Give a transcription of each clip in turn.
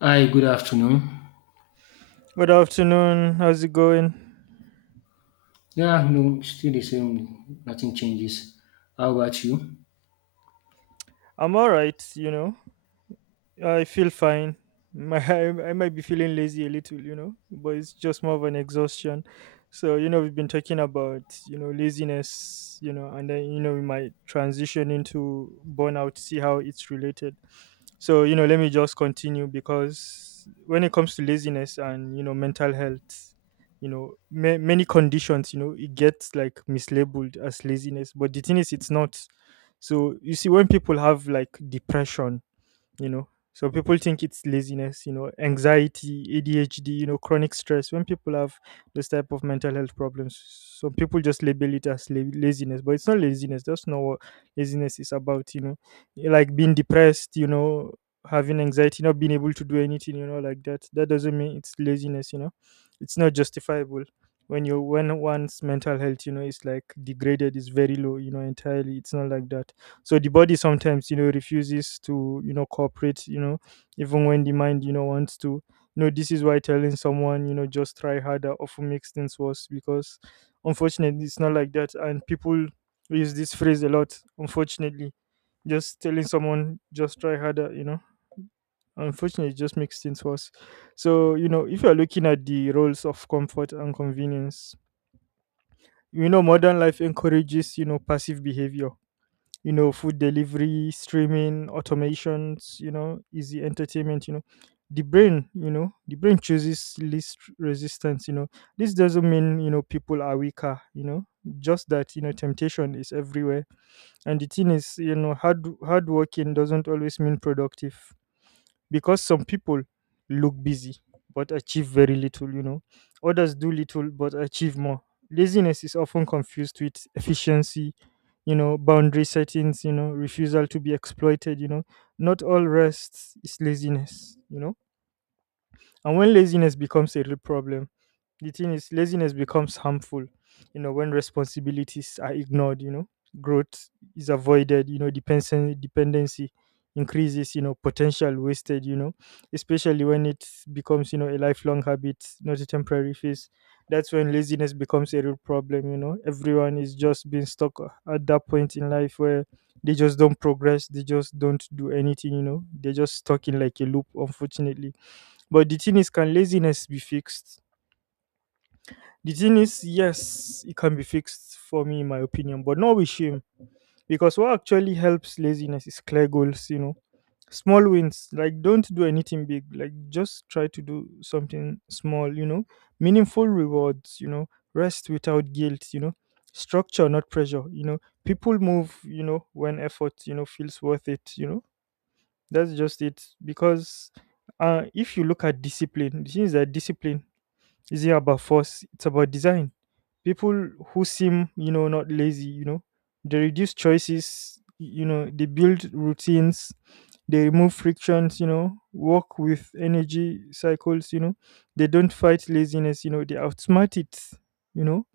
Hi, good afternoon. Good afternoon. How's it going? Yeah, no, still the same. Nothing changes. How about you? I'm all right. I feel fine. I might be feeling lazy a little, but it's just more of an exhaustion. So, we've been talking about laziness, and then we might transition into burnout, see how it's related. So, let me just continue because when it comes to laziness and mental health, many conditions, it gets like mislabeled as laziness, but the thing is, it's not. So, you see, when people have like depression, you know so people think it's laziness, anxiety, adhd, chronic stress when people have this type of mental health problems. Some people just label it as laziness, but it's not laziness. That's not what laziness is about. Like being depressed, having anxiety, not being able to do anything, like that, that doesn't mean it's laziness. It's not justifiable when you, when one's mental health is like degraded, is very low entirely. It's not like that. So the body sometimes refuses to cooperate, even when the mind wants to. This is why telling someone just try harder often makes things worse because, unfortunately, it's not like that, and people use this phrase a lot. Unfortunately, just telling someone just try harder, unfortunately, it just makes things worse. So if you're looking at the roles of comfort and convenience, modern life encourages passive behavior, food delivery, streaming, automations, easy entertainment. The brain, the brain chooses least resistance. This doesn't mean people are weaker, just that temptation is everywhere. And the thing is, hard working doesn't always mean productive because some people look busy but achieve very little. Others do little but achieve more. Laziness is often confused with efficiency, boundary settings, refusal to be exploited. Not all rest is laziness. And when laziness becomes a real problem, the thing is laziness becomes harmful when responsibilities are ignored, growth is avoided, dependency increases, potential wasted, especially when it becomes a lifelong habit, not a temporary phase. That's when laziness becomes a real problem. Everyone is just being stuck at that point in life where they just don't progress, they just don't do anything. They're just stuck in like a loop, unfortunately. But the thing is, can laziness be fixed? The thing is, yes, it can be fixed for me, in my opinion, but not with shame. Because what actually helps laziness is clear goals. Small wins, like don't do anything big, like just try to do something small. Meaningful rewards. Rest without guilt. Structure, not pressure. People move when effort feels worth it. That's just it. Because if you look at discipline, the thing is that discipline isn't about force, it's about design. People who seem not lazy, they reduce choices, they build routines, they remove frictions, work with energy cycles. They don't fight laziness, they outsmart it you know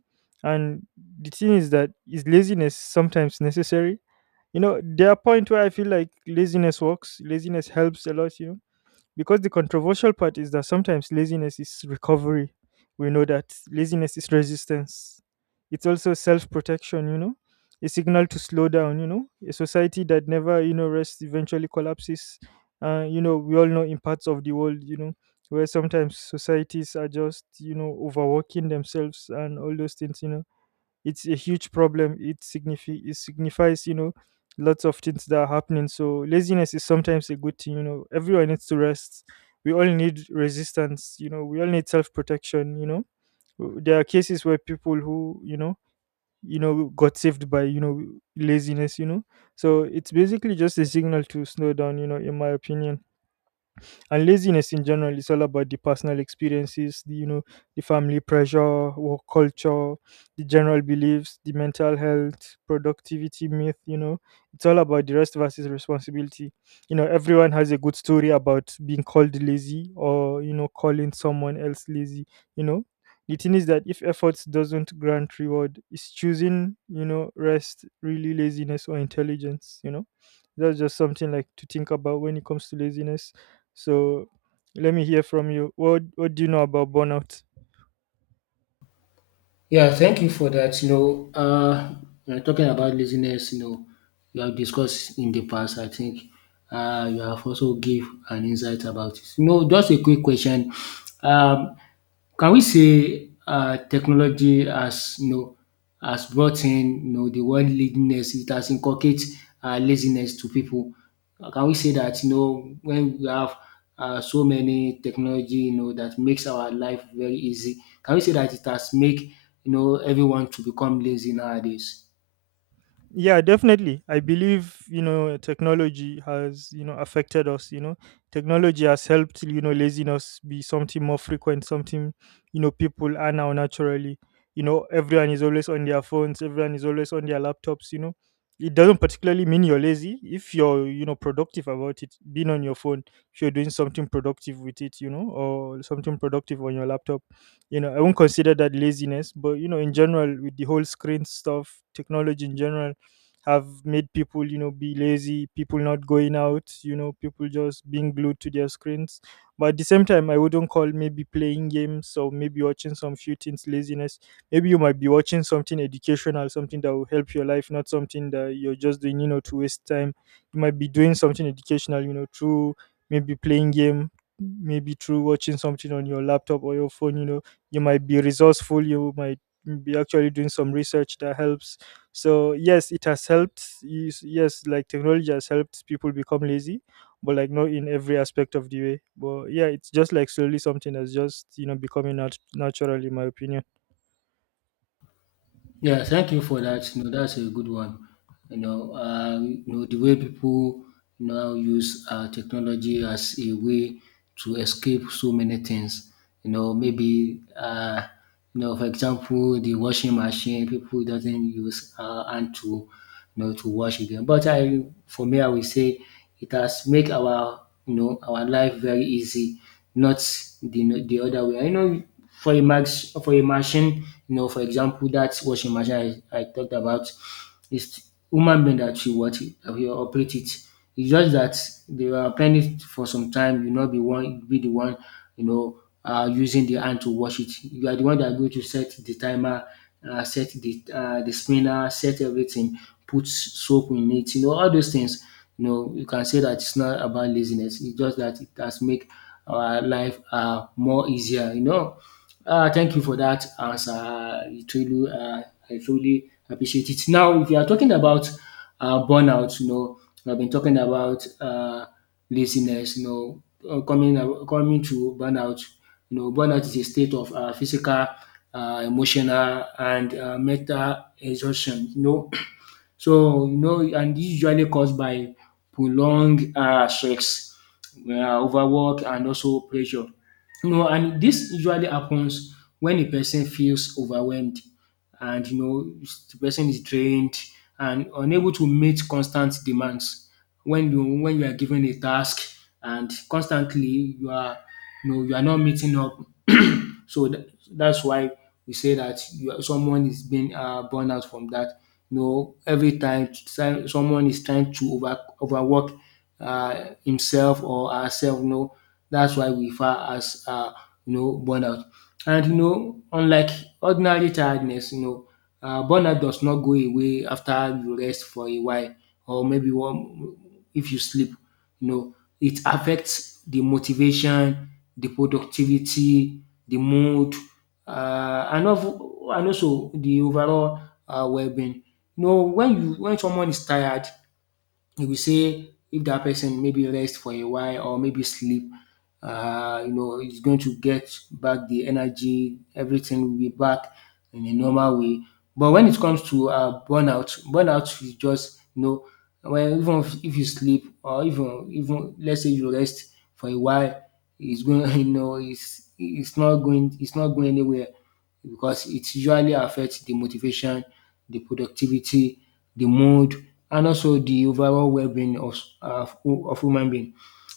and The thing is that, is laziness sometimes necessary? There are point where I feel like laziness works, laziness helps a lot, because the controversial part is that sometimes laziness is recovery. We know that laziness is resistance. It's also self protection, a signal to slow down. A society that never rests eventually collapses. We all know in parts of the world, where sometimes societies are just overworking themselves and all those things. It's a huge problem. It it signifies, lots of things that are happening. So laziness is sometimes a good thing. Everyone needs to rest. We all need resistance. We all need self-protection. There are cases where people who got saved by laziness. So it's basically just a signal to slow down, in my opinion. And laziness in general is all about the personal experiences, the the family pressure, work culture, the general beliefs, the mental health, productivity myth. It's all about the rest versus responsibility. Everyone has a good story about being called lazy or calling someone else lazy, you know. The thing is that if efforts doesn't grant reward, is choosing rest really laziness or intelligence? That's just something like to think about when it comes to laziness. So, let me hear from you. What do you know about burnout? Yeah, thank you for that. You know, we're talking about laziness. You know, you have discussed in the past. I think you have also give an insight about it. You know, just a quick question. Um, can we say technology has you know has brought in you know the word laziness it has inculcate laziness to people. Can we say that you know when we have so many technology you know that makes our life very easy? Can we say that it has make you know everyone to become lazy nowadays? Yeah, definitely, I believe technology has affected us. Technology has helped laziness be something more frequent, something people are now naturally. Everyone is always on their phones, everyone is always on their laptops. It doesn't particularly mean you're lazy if you're productive about it being on your phone, if you're doing something productive with it, or something productive on your laptop. I won't consider that laziness, but in general with the whole screen stuff, technology in general have made people be lazy, people not going out, people just being glued to their screens. But at the same time, I wouldn't call maybe playing games or maybe watching some few things laziness. Maybe you might be watching something educational, something that will help your life, not something that you're just doing to waste time. You might be doing something educational, through maybe playing game, maybe through watching something on your laptop or your phone. You might be resourceful, you might be actually doing some research that helps. So yes, it has helped. Yes, yes, like technology has helped people become lazy, but like not in every aspect of the way. But yeah, it's just like slowly something that's just becoming natural, in my opinion. Yeah, thank you for that. You know, that's a good one. You know the way people now use technology as a way to escape so many things. You know, maybe you know, for example, the washing machine. People doesn't use hand to you know to wash again. But for me, I will say it has make our you know our life very easy, not the other way. I know for a max for a machine, you know, for example, that washing machine I talked about, it's human being that will what it, will operate it. It's just that they were planning it for some time. You not be one, be the one, you know, using the hand to wash it. You are the one that going to set the timer, set the spinner, set everything, put soap in it. You know, all those things. You know, you can say that it's not about laziness. It's just that it has make our life more easier. You know, thank you for that answer. I truly appreciate it. Now, if you are talking about burnout, you know, I've been talking about laziness, you know, coming to burnout. You know, burnout is a state of physical, emotional, and mental exhaustion. You know, so, you know, and usually caused by prolonged stress, overwork, and also pressure. No, and this usually happens when a person feels overwhelmed and you know the person is drained and unable to meet constant demands. When you are given a task and constantly you are you know you are not meeting up. so tha- that's why we say that you are, someone is being burned out from that. You know, every time someone is trying to overwork himself or herself. No, that's why we refer as you know burnout. And you know, unlike ordinary tiredness, you know, burnout does not go away after you rest for a while or maybe one if you sleep. You know, it affects the motivation, the productivity, the mood, and also the overall well-being. You know, when you when someone is tired, you will say if that person maybe rest for a while or maybe sleep, you know, he's going to get back the energy, everything will be back in a normal way. But when it comes to burnout, burnout is just, you know, when even if you sleep or even let's say you rest for a while, it's going, you know, it's not going, it's not going anywhere because it usually affects the motivation, the productivity, the mood, and also the overall well-being uh, of human being.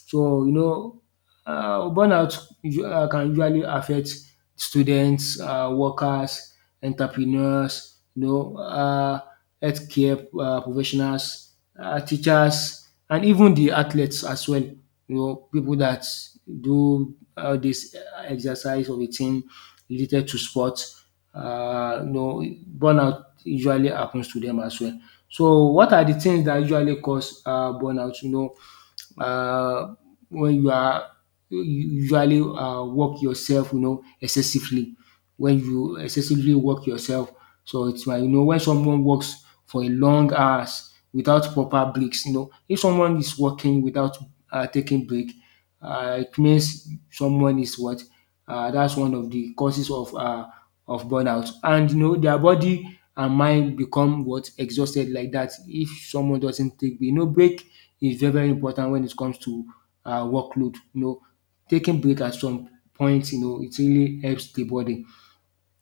So you know, burnout can usually affect students, workers, entrepreneurs, you know, healthcare professionals, teachers, and even the athletes as well. You know, people that do all this exercise or routine related to sports, you know, burnout usually happens to them as well. So what are the things that usually cause burnout? You know, uh, when you are you usually work yourself, you know, excessively. When you excessively work yourself, so it's why you know when someone works for a long hours without proper breaks, you know, if someone is working without taking break, it means someone is what that's one of the causes of burnout and you know their body and mind become what exhausted like that if someone doesn't take break you know break is very very important when it comes to workload. You know, taking break at some point, you know, it really helps the body.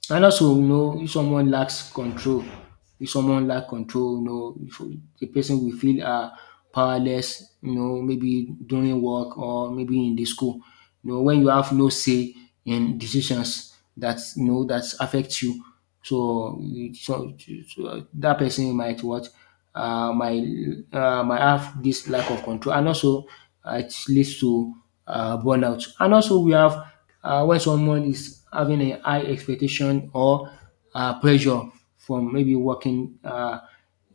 And also, you know, if someone lack control, you know, if the person will feel powerless, you know, maybe during work or maybe in the school. You know, when you have no say in decisions that you know that affect you, so, um, so, that person might what uh, might might have this lack of control, and also it leads to burnout. And also we have when someone is having a high expectation or pressure from maybe working. Uh,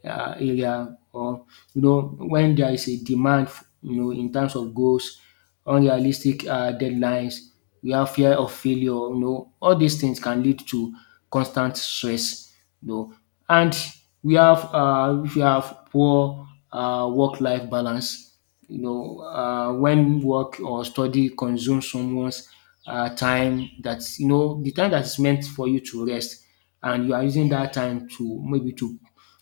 uh, Area or you know when there is a demand you know in terms of goals, unrealistic deadlines, we have fear of failure, you know, all these things can lead to constant stress, you know. And we have if you have poor work-life balance, you know, when work or study consumes someone's time that's you know the time that is meant for you to rest and you are using that time to maybe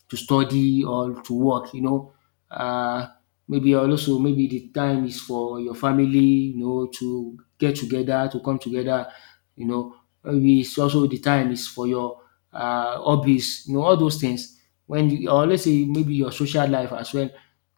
to study or to work, you know. Uh, maybe also maybe the time is for your family, you know, to get together, to come together, you know. Maybe it's also the time is for your hobbies, you know, all those things. When you, or let's say maybe your social life as well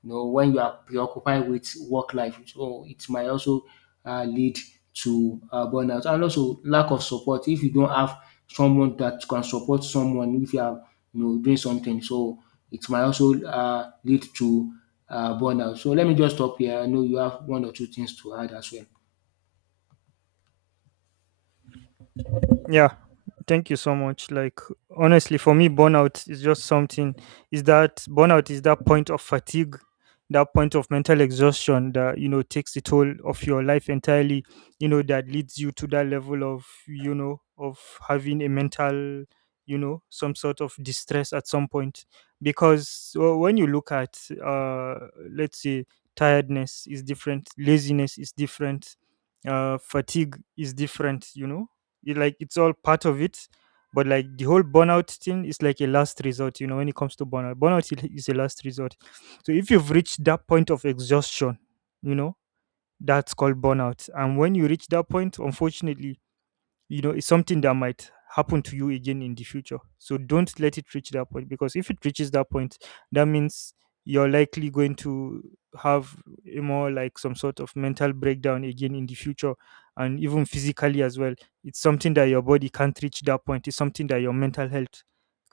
you know, when you are preoccupied with work life. So it might also lead to burnout and also lack of support. If you don't have someone that can support someone, if you are you know doing something, so it might also lead to burnout. So let me just stop here. I know you have one or two things to add as well. Yeah, thank you so much. Like honestly, for me, burnout is just something. Is that burnout is that point of fatigue, that point of mental exhaustion that takes the toll of your life entirely. You know that leads you to that level of of having a mental, some sort of distress at some point. Because when you look at, uh, let's say, tiredness is different, laziness is different, fatigue is different. It, like it's all part of it, but like the whole burnout thing is like a last resort. When it comes to burnout, burnout is a last resort. So if you've reached that point of exhaustion you know that's called burnout. And when you reach that point, unfortunately, it's something that might happen to you again in the future, so don't let it reach that point, because if it reaches that point, that means you're likely going to have a more like some sort of mental breakdown again in the future, and even physically as well. It's something that your body can't reach that point, it's something that your mental health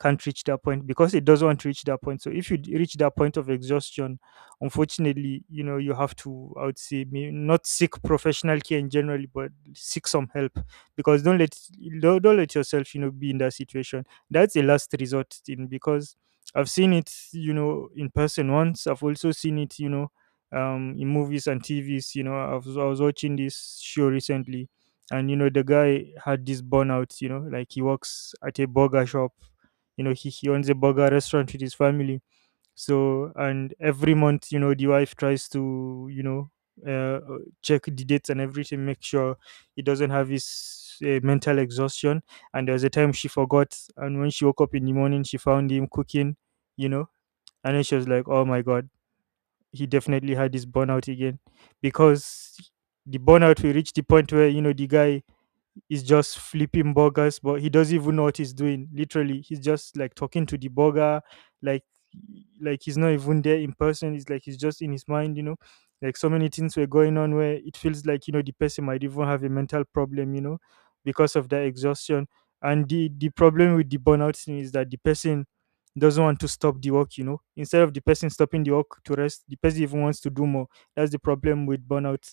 can't reach that point, because it doesn't want to reach that point. So if you reach that point of exhaustion, unfortunately, you have to, I would say, not seek professional care in general, but seek some help. Because don't let, don't let yourself be in that situation. That's a last resort thing, because I've seen it in person once. I've also seen it, in movies and tvs. I was watching this show recently, and the guy had this burnout. Like he works at a burger shop. He owns a burger restaurant with his family. So, and every month, the wife tries to check the dates and everything, make sure he doesn't have his mental exhaustion. And there was a time she forgot, and when she woke up in the morning, she found him cooking you know and then she was like, oh my God, he definitely had his burnout again. Because the burnout will reach the point where the guy is just flipping burgers, but he doesn't even know what he's doing. Literally, he's just like talking to the burger, like like he's not even there in person. It's like he's just in his mind. Like so many things were going on, where it feels like the person might even have a mental problem, because of that exhaustion. And the problem with the burnout thing is that the person doesn't want to stop the work. Instead of the person stopping the work to rest, the person even wants to do more. That's the problem with burnout.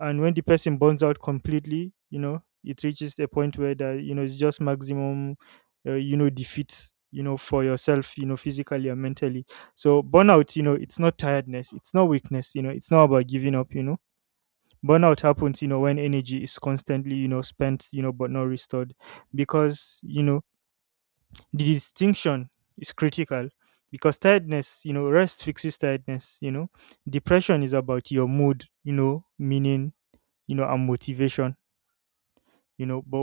And when the person burns out completely, it reaches a point where that it's just maximum defeat for yourself, physically and mentally. So burnout, it's not tiredness, it's not weakness, it's not about giving up. Burnout happens when energy is constantly spent, but not restored. Because the distinction is critical. Because tiredness, rest fixes tiredness. Depression is about your mood, meaning and motivation. But